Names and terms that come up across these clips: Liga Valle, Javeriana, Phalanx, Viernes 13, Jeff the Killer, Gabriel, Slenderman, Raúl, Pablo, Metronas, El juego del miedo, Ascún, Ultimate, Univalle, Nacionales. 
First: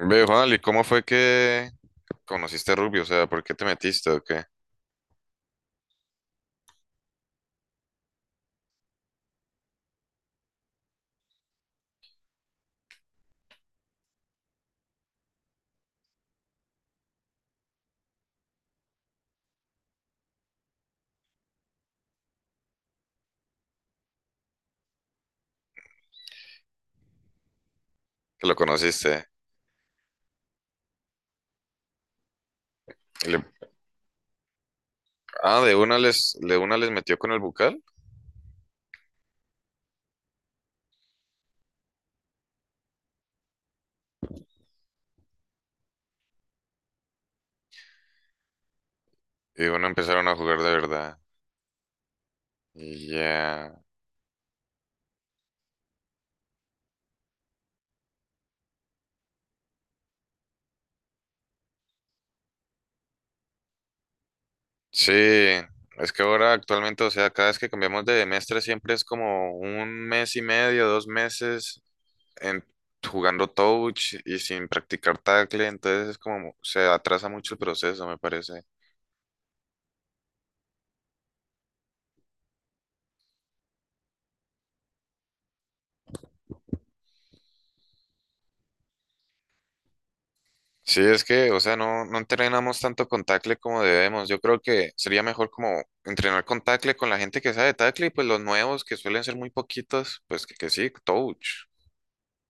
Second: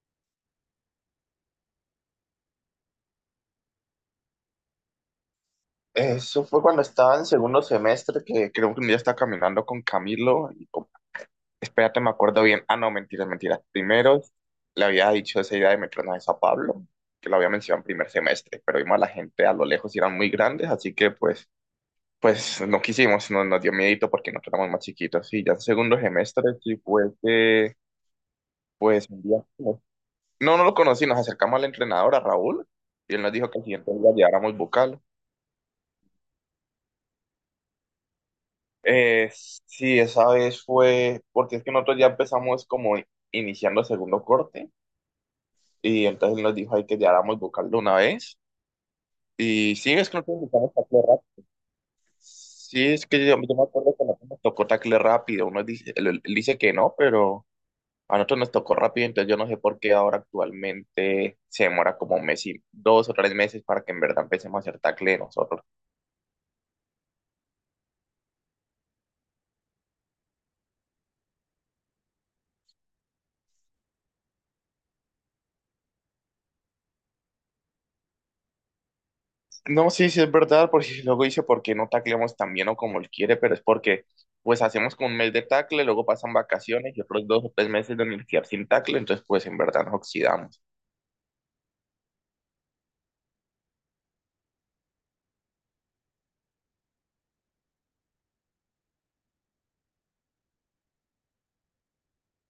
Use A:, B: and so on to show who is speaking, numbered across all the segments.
A: Ve, Juan, ¿y cómo fue que conociste a Rugby? O sea, ¿por qué te metiste o qué?
B: Eso fue cuando estaba en segundo semestre, que creo que un día estaba caminando con Camilo. Y, como, espérate, me acuerdo bien. Ah, no, mentira, Primero le había dicho esa idea de Metronas a Pablo, que lo había mencionado en primer semestre, pero vimos a la gente a lo lejos y eran muy grandes, así que pues no quisimos, no, nos dio miedito porque nosotros éramos más chiquitos. Y ya en segundo semestre, sí fue que,
A: Que lo
B: pues un
A: conociste.
B: día. No, no lo conocí, nos acercamos al entrenador, a Raúl, y él
A: Y
B: nos
A: le-
B: dijo que el siguiente día lleváramos bucal.
A: Ah, de una les metió con el bucal
B: Sí, esa vez fue, porque es que nosotros ya empezamos como iniciando el segundo corte y entonces él nos dijo ahí que ya hagamos vocal de una vez
A: y de
B: y
A: una
B: sí, es que
A: empezaron a
B: nosotros
A: jugar de
B: empezamos tacle
A: verdad.
B: rápido. Sí, es
A: Y
B: que yo me
A: ya.
B: acuerdo que nosotros nos tocó tacle rápido, uno dice, él dice que no, pero a nosotros nos tocó rápido, entonces yo no sé por qué ahora actualmente se demora como un mes y dos o tres meses para que en verdad empecemos a hacer
A: Sí,
B: tacle nosotros.
A: es que ahora actualmente, o sea, cada vez que cambiamos de mestre siempre es como un mes y medio, dos meses en, jugando touch y sin practicar tackle, entonces es como se atrasa mucho el proceso, me parece.
B: No, sí, sí es verdad, porque luego dice por qué no tacleamos tan bien o como él quiere, pero es porque pues hacemos como un mes de tacle, luego pasan vacaciones y otros dos o tres meses de universidad sin tacle, entonces pues en verdad nos oxidamos.
A: Sí, es que, o sea, no entrenamos tanto con tackle como debemos. Yo creo que sería mejor como entrenar con tackle con la gente que sabe tackle y pues los nuevos que suelen ser muy poquitos, pues que sí, touch.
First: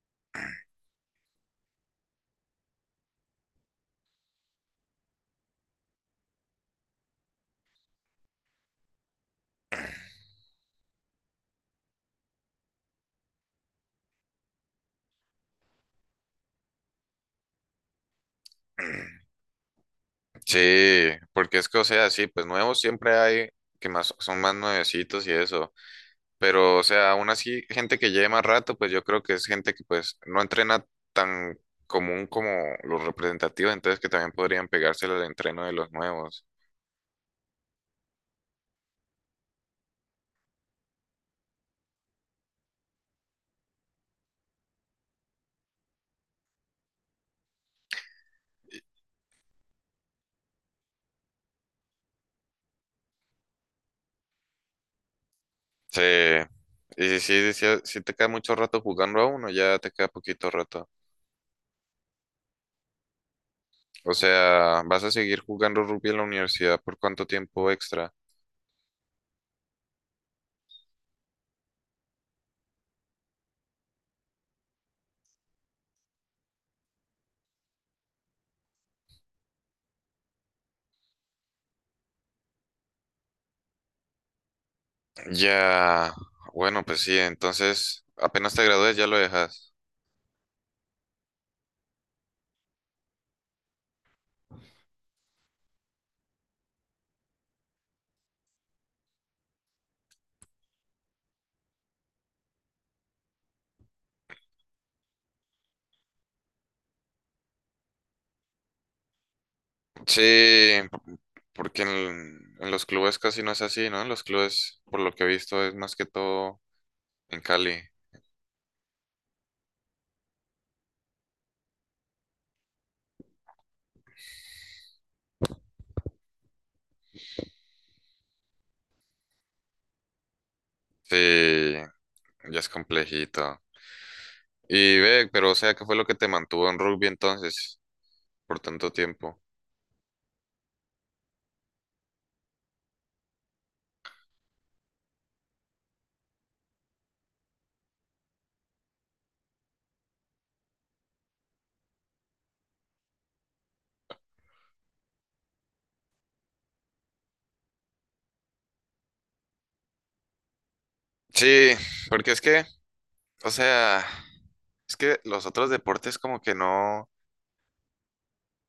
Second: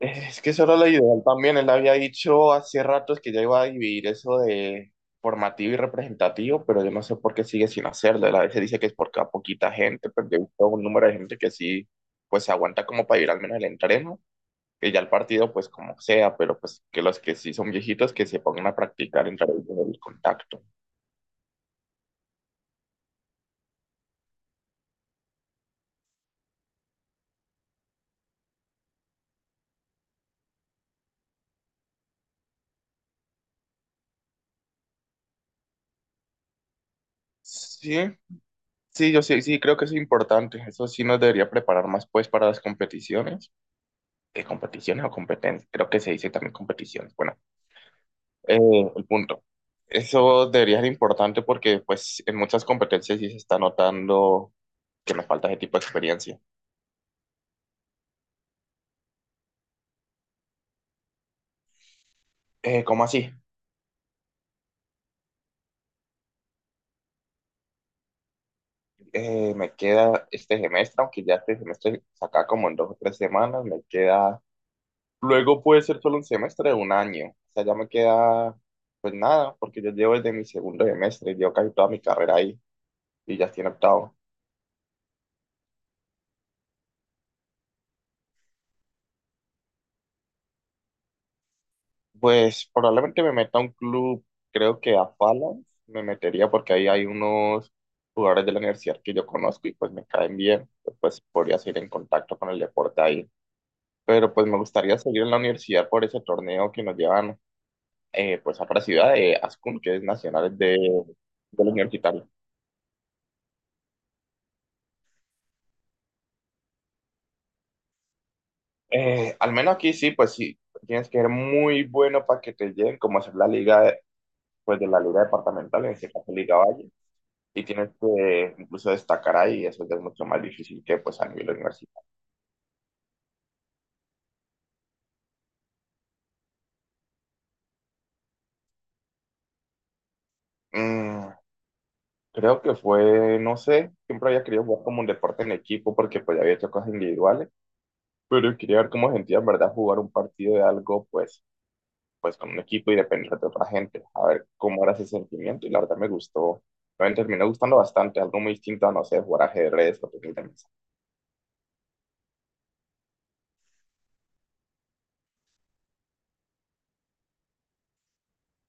B: Es que eso era lo ideal también, él había dicho hace ratos que ya iba a dividir eso de formativo y representativo, pero yo no sé por qué sigue sin hacerlo, él a veces dice que es porque a poquita gente, pero yo he visto un número de gente que sí pues se aguanta como para ir al menos el entreno que ya el partido, pues como sea, pero pues que los que sí son viejitos que se pongan a practicar en través del contacto.
A: Sí, porque es que, o sea, sí, pues nuevos siempre hay que más son más nuevecitos y eso. Pero, o sea, aún así, gente que lleve más rato, pues yo creo que es gente que pues no entrena tan común como los representativos, entonces que también podrían pegárselo al entreno de los nuevos.
B: Sí, sí, yo sí, creo que es importante. Eso sí nos debería preparar más pues para las competiciones. ¿Qué competiciones o competencias? Creo que se dice también competiciones. Bueno, eh, el punto. Eso debería ser importante porque pues en muchas competencias sí se está notando que nos falta ese tipo de
A: Sí,
B: experiencia.
A: y si te queda mucho rato jugando a uno, ya te queda poquito rato.
B: ¿Cómo así?
A: O sea, vas a seguir jugando rugby en la universidad por cuánto tiempo extra.
B: Me queda este semestre, aunque ya este semestre saca como en dos o tres semanas, me queda. Luego puede ser solo un semestre de un año. O sea, ya me queda pues nada, porque yo llevo desde mi segundo semestre, llevo casi toda mi carrera ahí y ya estoy en octavo.
A: Ya, bueno, pues sí, entonces apenas te gradúes ya lo dejas.
B: Pues probablemente me meta a un club, creo que a Phalanx me metería porque ahí hay unos jugadores de la universidad que yo conozco y pues me caen bien. Pues podría seguir en contacto con el deporte ahí. Pero pues me gustaría seguir en la universidad por ese torneo que nos llevan pues a otra ciudad de Ascún, que es
A: Sí,
B: Nacionales
A: p-
B: del
A: porque
B: Universitario.
A: en los clubes casi no es así, ¿no? En los clubes, por lo que he visto, es más que todo en Cali.
B: Al menos aquí sí, pues sí, tienes que ser muy bueno para que te lleguen, como hacer la liga, pues de la liga departamental, en este caso Liga Valle, y tienes que incluso destacar ahí, eso ya es mucho más difícil que pues a nivel
A: Sí,
B: universitario.
A: ya es complejito. Y ve, pero o sea, ¿qué fue lo que te mantuvo en rugby entonces por tanto tiempo?
B: Mm, creo que fue, no sé, siempre había querido jugar como un deporte en equipo porque pues ya había hecho cosas individuales, pero quería ver cómo sentía en verdad jugar un partido de algo pues con un equipo y depender de otra gente, a ver cómo era ese sentimiento y la verdad me gustó, me terminó gustando bastante, algo muy distinto a, no sé, jugar ajedrez o tenis de mesa.
A: Sí, porque es que, o sea, es que los otros deportes como que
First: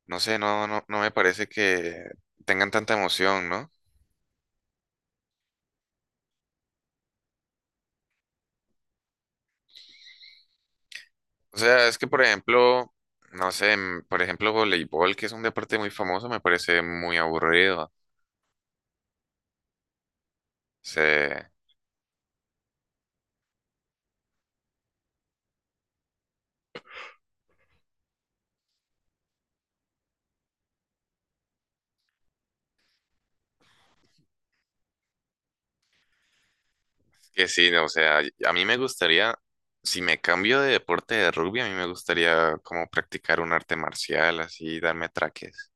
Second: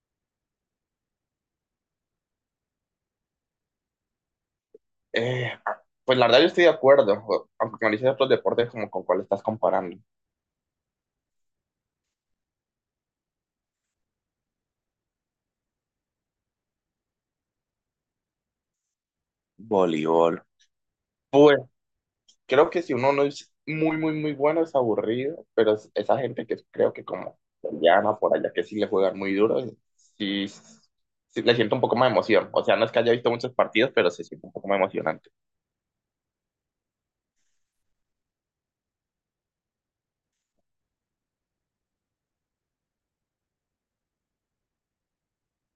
A: no sé, no me parece que tengan tanta emoción, ¿no?
B: Eh, pues la verdad yo estoy de acuerdo, aunque me dices otros deportes como con cuál estás comparando.
A: O sea, es que por ejemplo, no sé, por ejemplo, voleibol, que es un deporte muy famoso, me parece muy aburrido.
B: Voleibol.
A: Se-
B: Pues creo que si uno no es muy, muy, muy bueno es aburrido, pero esa gente que creo que como se llama por allá, que sí le juegan muy duro, sí, sí le siento un poco más de emoción. O sea, no es que haya visto muchos partidos, pero se siente un poco más emocionante.
A: que sí, no, o sea, a mí me gustaría, si me cambio de deporte de rugby, a mí me gustaría como practicar un arte marcial, así, darme traques.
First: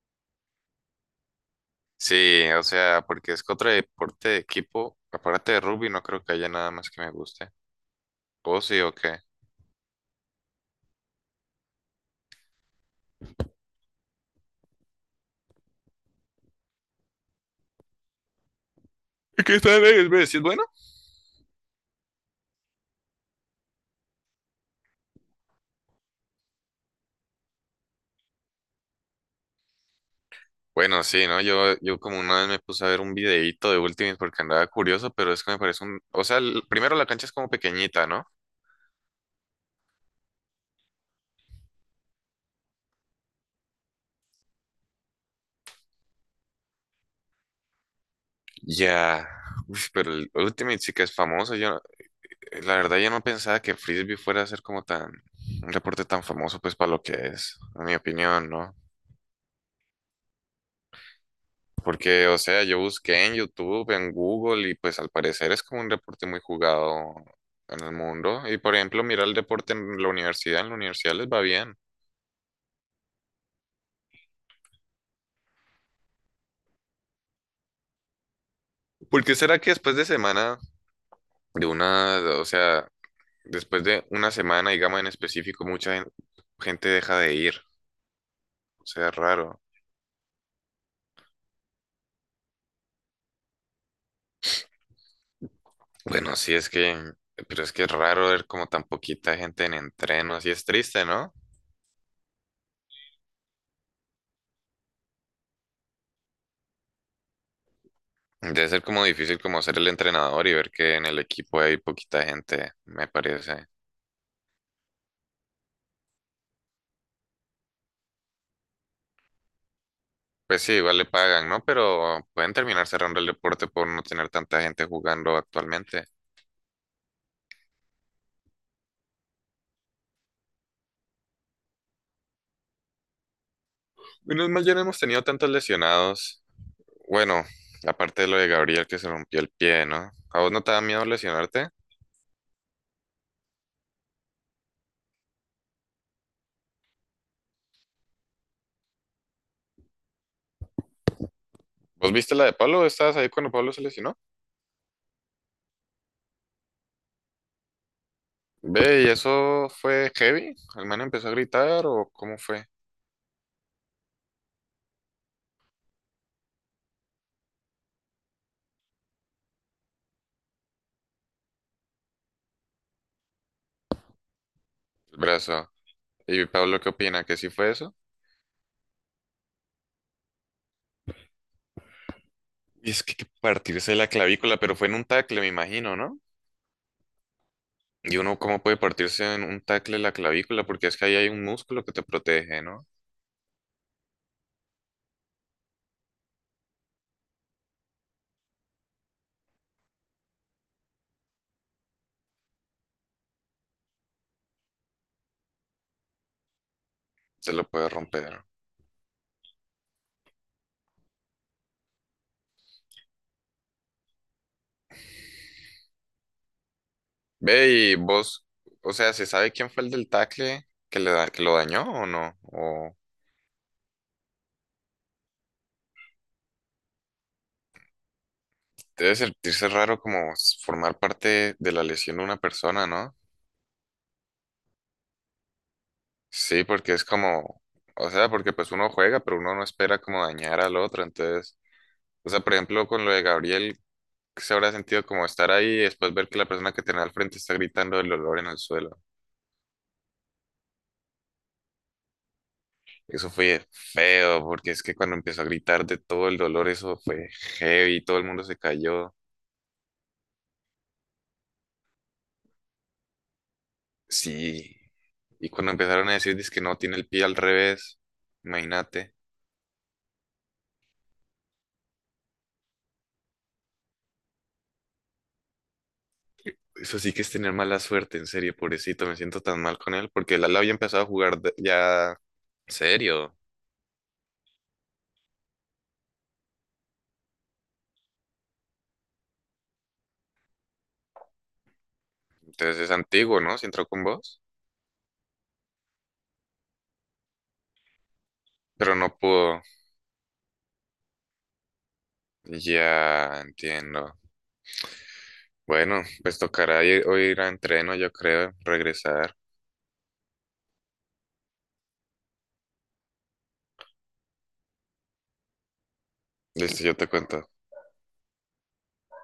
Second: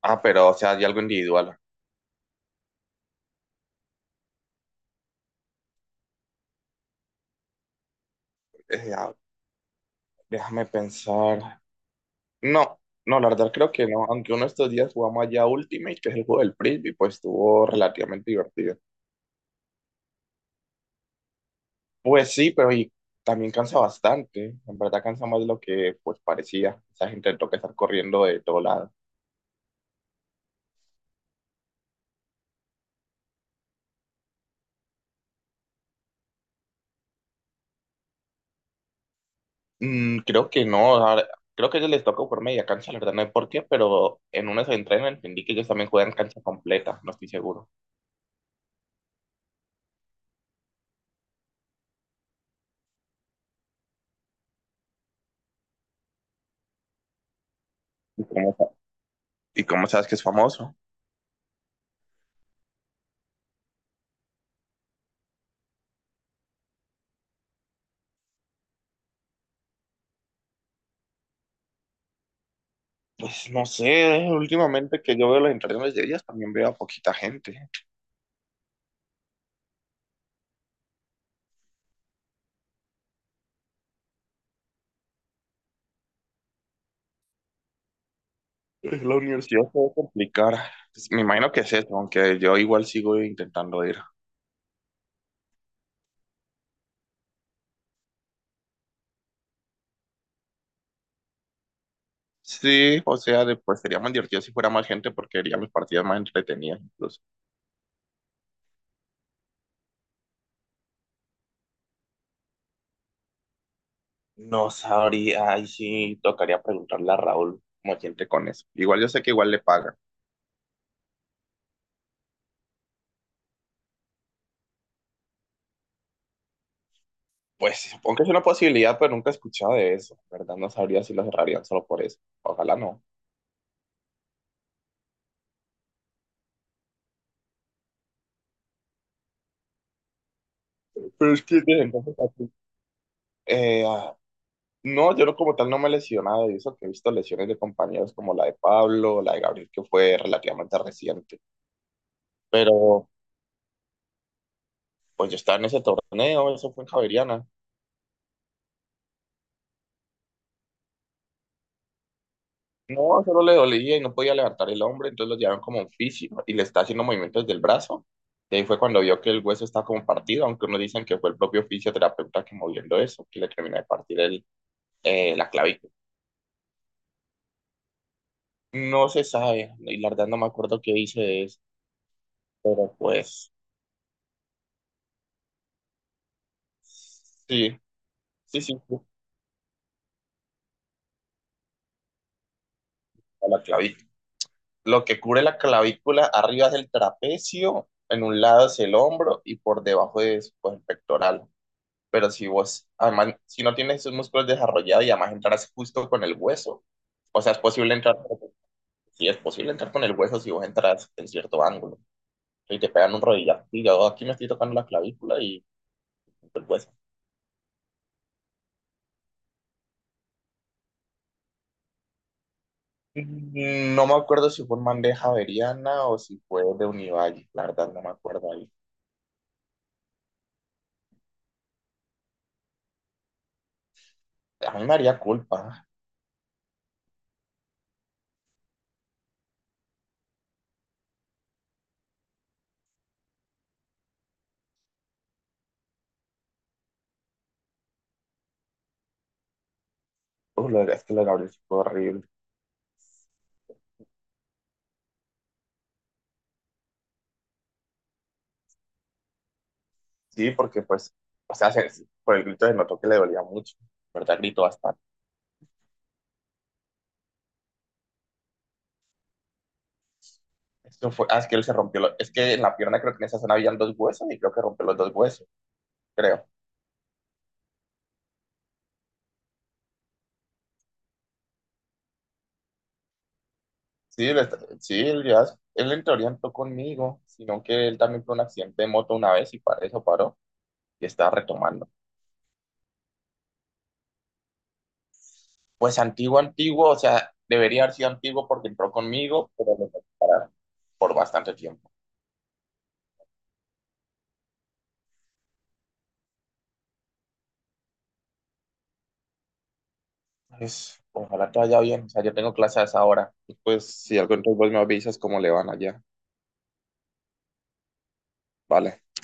B: Ah, pero, o sea, hay algo individual.
A: Sí, o sea, porque es que otro deporte de equipo, aparte de rugby, no creo que haya nada más que me guste. ¿O sí o
B: Eh, ah,
A: qué?
B: déjame pensar. No, no, la verdad creo que no. Aunque uno de estos días jugamos allá Ultimate, que es el juego del Frisbee, pues estuvo relativamente divertido.
A: ¿Y qué tal es? ¿Ves? ¿Sí, es bueno?
B: Pues sí, pero y también cansa bastante. En verdad cansa más de lo que pues parecía. Esa gente le toca estar corriendo de todo lado.
A: Bueno, sí, ¿no? Yo como una vez me puse a ver un videíto de Ultimate porque andaba curioso, pero es que me parece un... O sea, primero la cancha es como pequeñita, ¿no?
B: Creo que no. Creo que a ellos les toca por media cancha, la verdad no sé por qué, pero en uno se entrenan entendí que ellos también juegan cancha completa, no estoy seguro.
A: Ya, uf, pero el Ultimate sí que es famoso. Yo, la verdad, yo no pensaba que Frisbee fuera a ser como tan... Un reporte tan famoso, pues, para lo que es, en mi
B: ¿Y
A: opinión,
B: cómo,
A: ¿no?
B: y cómo sabes que es famoso?
A: Porque, o sea, yo busqué en YouTube, en Google, y pues al parecer es como un deporte muy jugado en el mundo. Y por ejemplo, mira el deporte en la universidad les va bien.
B: Pues no sé, últimamente que yo veo las interacciones de ellas también veo a poquita gente.
A: ¿Por qué será que después de semana, de una, o sea, después de una semana, digamos en específico, mucha gente deja de ir? O
B: Pues,
A: sea, es
B: la
A: raro.
B: universidad se va a complicar. Pues, me imagino que es eso, aunque yo igual sigo intentando ir.
A: Bueno, sí es que, pero es que es raro ver como tan poquita gente en entreno, así es triste, ¿no?
B: Sí, o sea, pues sería más divertido si fuera más gente porque haría mis partidas más entretenidas incluso.
A: Debe ser como difícil como ser el entrenador y ver que en el equipo hay poquita gente, me parece.
B: No sabría, ahí sí tocaría preguntarle a Raúl cómo siente con eso. Igual yo sé que igual le pagan.
A: Pues sí, igual le pagan, ¿no? Pero pueden terminar cerrando el deporte por no tener tanta gente jugando actualmente.
B: Pues supongo que es una posibilidad, pero nunca he escuchado de eso, ¿verdad? No sabría si lo cerrarían solo por eso. Ojalá no.
A: Menos mal ya no hemos tenido tantos lesionados. Bueno, aparte de lo de Gabriel que se rompió el pie, ¿no? ¿A vos no te da miedo
B: Pero es que
A: lesionarte?
B: desde entonces, así, eh, no, yo no como tal no me he lesionado y eso que he visto lesiones de compañeros como la de Pablo, la de Gabriel, que fue relativamente reciente.
A: ¿Vos viste la de Pablo?
B: Pero
A: ¿Estabas ahí cuando Pablo se lesionó?
B: pues yo estaba en ese torneo, eso fue en Javeriana.
A: Ve, ¿y eso fue heavy? ¿El man empezó a gritar o cómo fue?
B: No, solo le dolía y no podía levantar el hombro, entonces lo llevaron como un fisio y le está haciendo movimientos del brazo. Y ahí fue cuando vio que el hueso estaba como partido, aunque unos dicen que fue el propio fisioterapeuta que moviendo eso, que le terminó de partir
A: El
B: la
A: brazo.
B: clavícula.
A: ¿Y Pablo qué opina? ¿Que sí fue eso?
B: No se sabe, y la verdad no me acuerdo qué hice de eso,
A: Y
B: pero
A: es que
B: pues
A: partirse la clavícula, pero fue en un tackle, me imagino, ¿no?
B: sí,
A: Y uno cómo puede
B: sí, fue
A: partirse en un tackle la clavícula, porque es que ahí hay un músculo que te protege, ¿no?
B: a la clavícula. Lo que cubre la clavícula arriba es el trapecio, en un lado es el hombro y por debajo es pues, el pectoral. Pero si vos, además, si no tienes esos músculos desarrollados y además entras justo con el hueso, o
A: Se
B: sea, es
A: lo puede
B: posible entrar,
A: romper.
B: si es posible entrar con el hueso si vos entras en cierto ángulo y te pegan un rodillazo. Y yo aquí me estoy tocando la clavícula y el hueso.
A: Ve y vos, o sea, ¿se sabe quién fue el del tackle que que lo dañó o no? O
B: No me acuerdo si fue en bandeja averiana o si fue de Univalle, la verdad no me acuerdo ahí.
A: debe sentirse raro como formar parte de la lesión de una persona, ¿no?
B: A mí me haría culpa.
A: Sí, porque es como, o sea, porque pues uno juega, pero uno no espera como dañar al otro, entonces, o sea, por ejemplo, con lo de Gabriel, se habrá sentido como estar ahí y después ver que la persona que tenía al frente está gritando el dolor en el suelo.
B: Es que lo de Gabriel fue horrible.
A: Eso fue feo, porque es que cuando empezó a gritar de todo el dolor, eso fue heavy, todo el mundo se cayó.
B: Sí, porque pues, o sea, por el grito se notó que le dolía mucho, ¿verdad? Gritó
A: Sí.
B: bastante.
A: Y cuando empezaron a decir, que no, tiene el pie al revés, imagínate.
B: Eso fue, ah, es que él se rompió, es que en la pierna creo que en esa zona habían dos huesos y creo que rompió los dos huesos, creo.
A: Eso sí que es tener mala suerte, en serio, pobrecito, me siento tan mal con él, porque él había empezado a jugar ya serio.
B: Sí, él, está- sí, él ya, él en teoría entró conmigo, sino que él también tuvo un accidente de moto una vez y para eso paró y está retomando.
A: Entonces es antiguo, ¿no? Si entró con vos,
B: Pues antiguo, antiguo, o sea, debería haber sido antiguo porque entró
A: pero no
B: conmigo,
A: pudo.
B: pero lo tuve que parar por bastante tiempo.
A: Ya entiendo. Bueno, pues tocará ir, o ir a entreno, yo creo, regresar.
B: Pues, ojalá te vaya bien, o sea, yo tengo clases a esa hora. Pues, si algo entonces vos me avisas cómo le van allá.
A: Listo, yo te cuento.
B: Vale.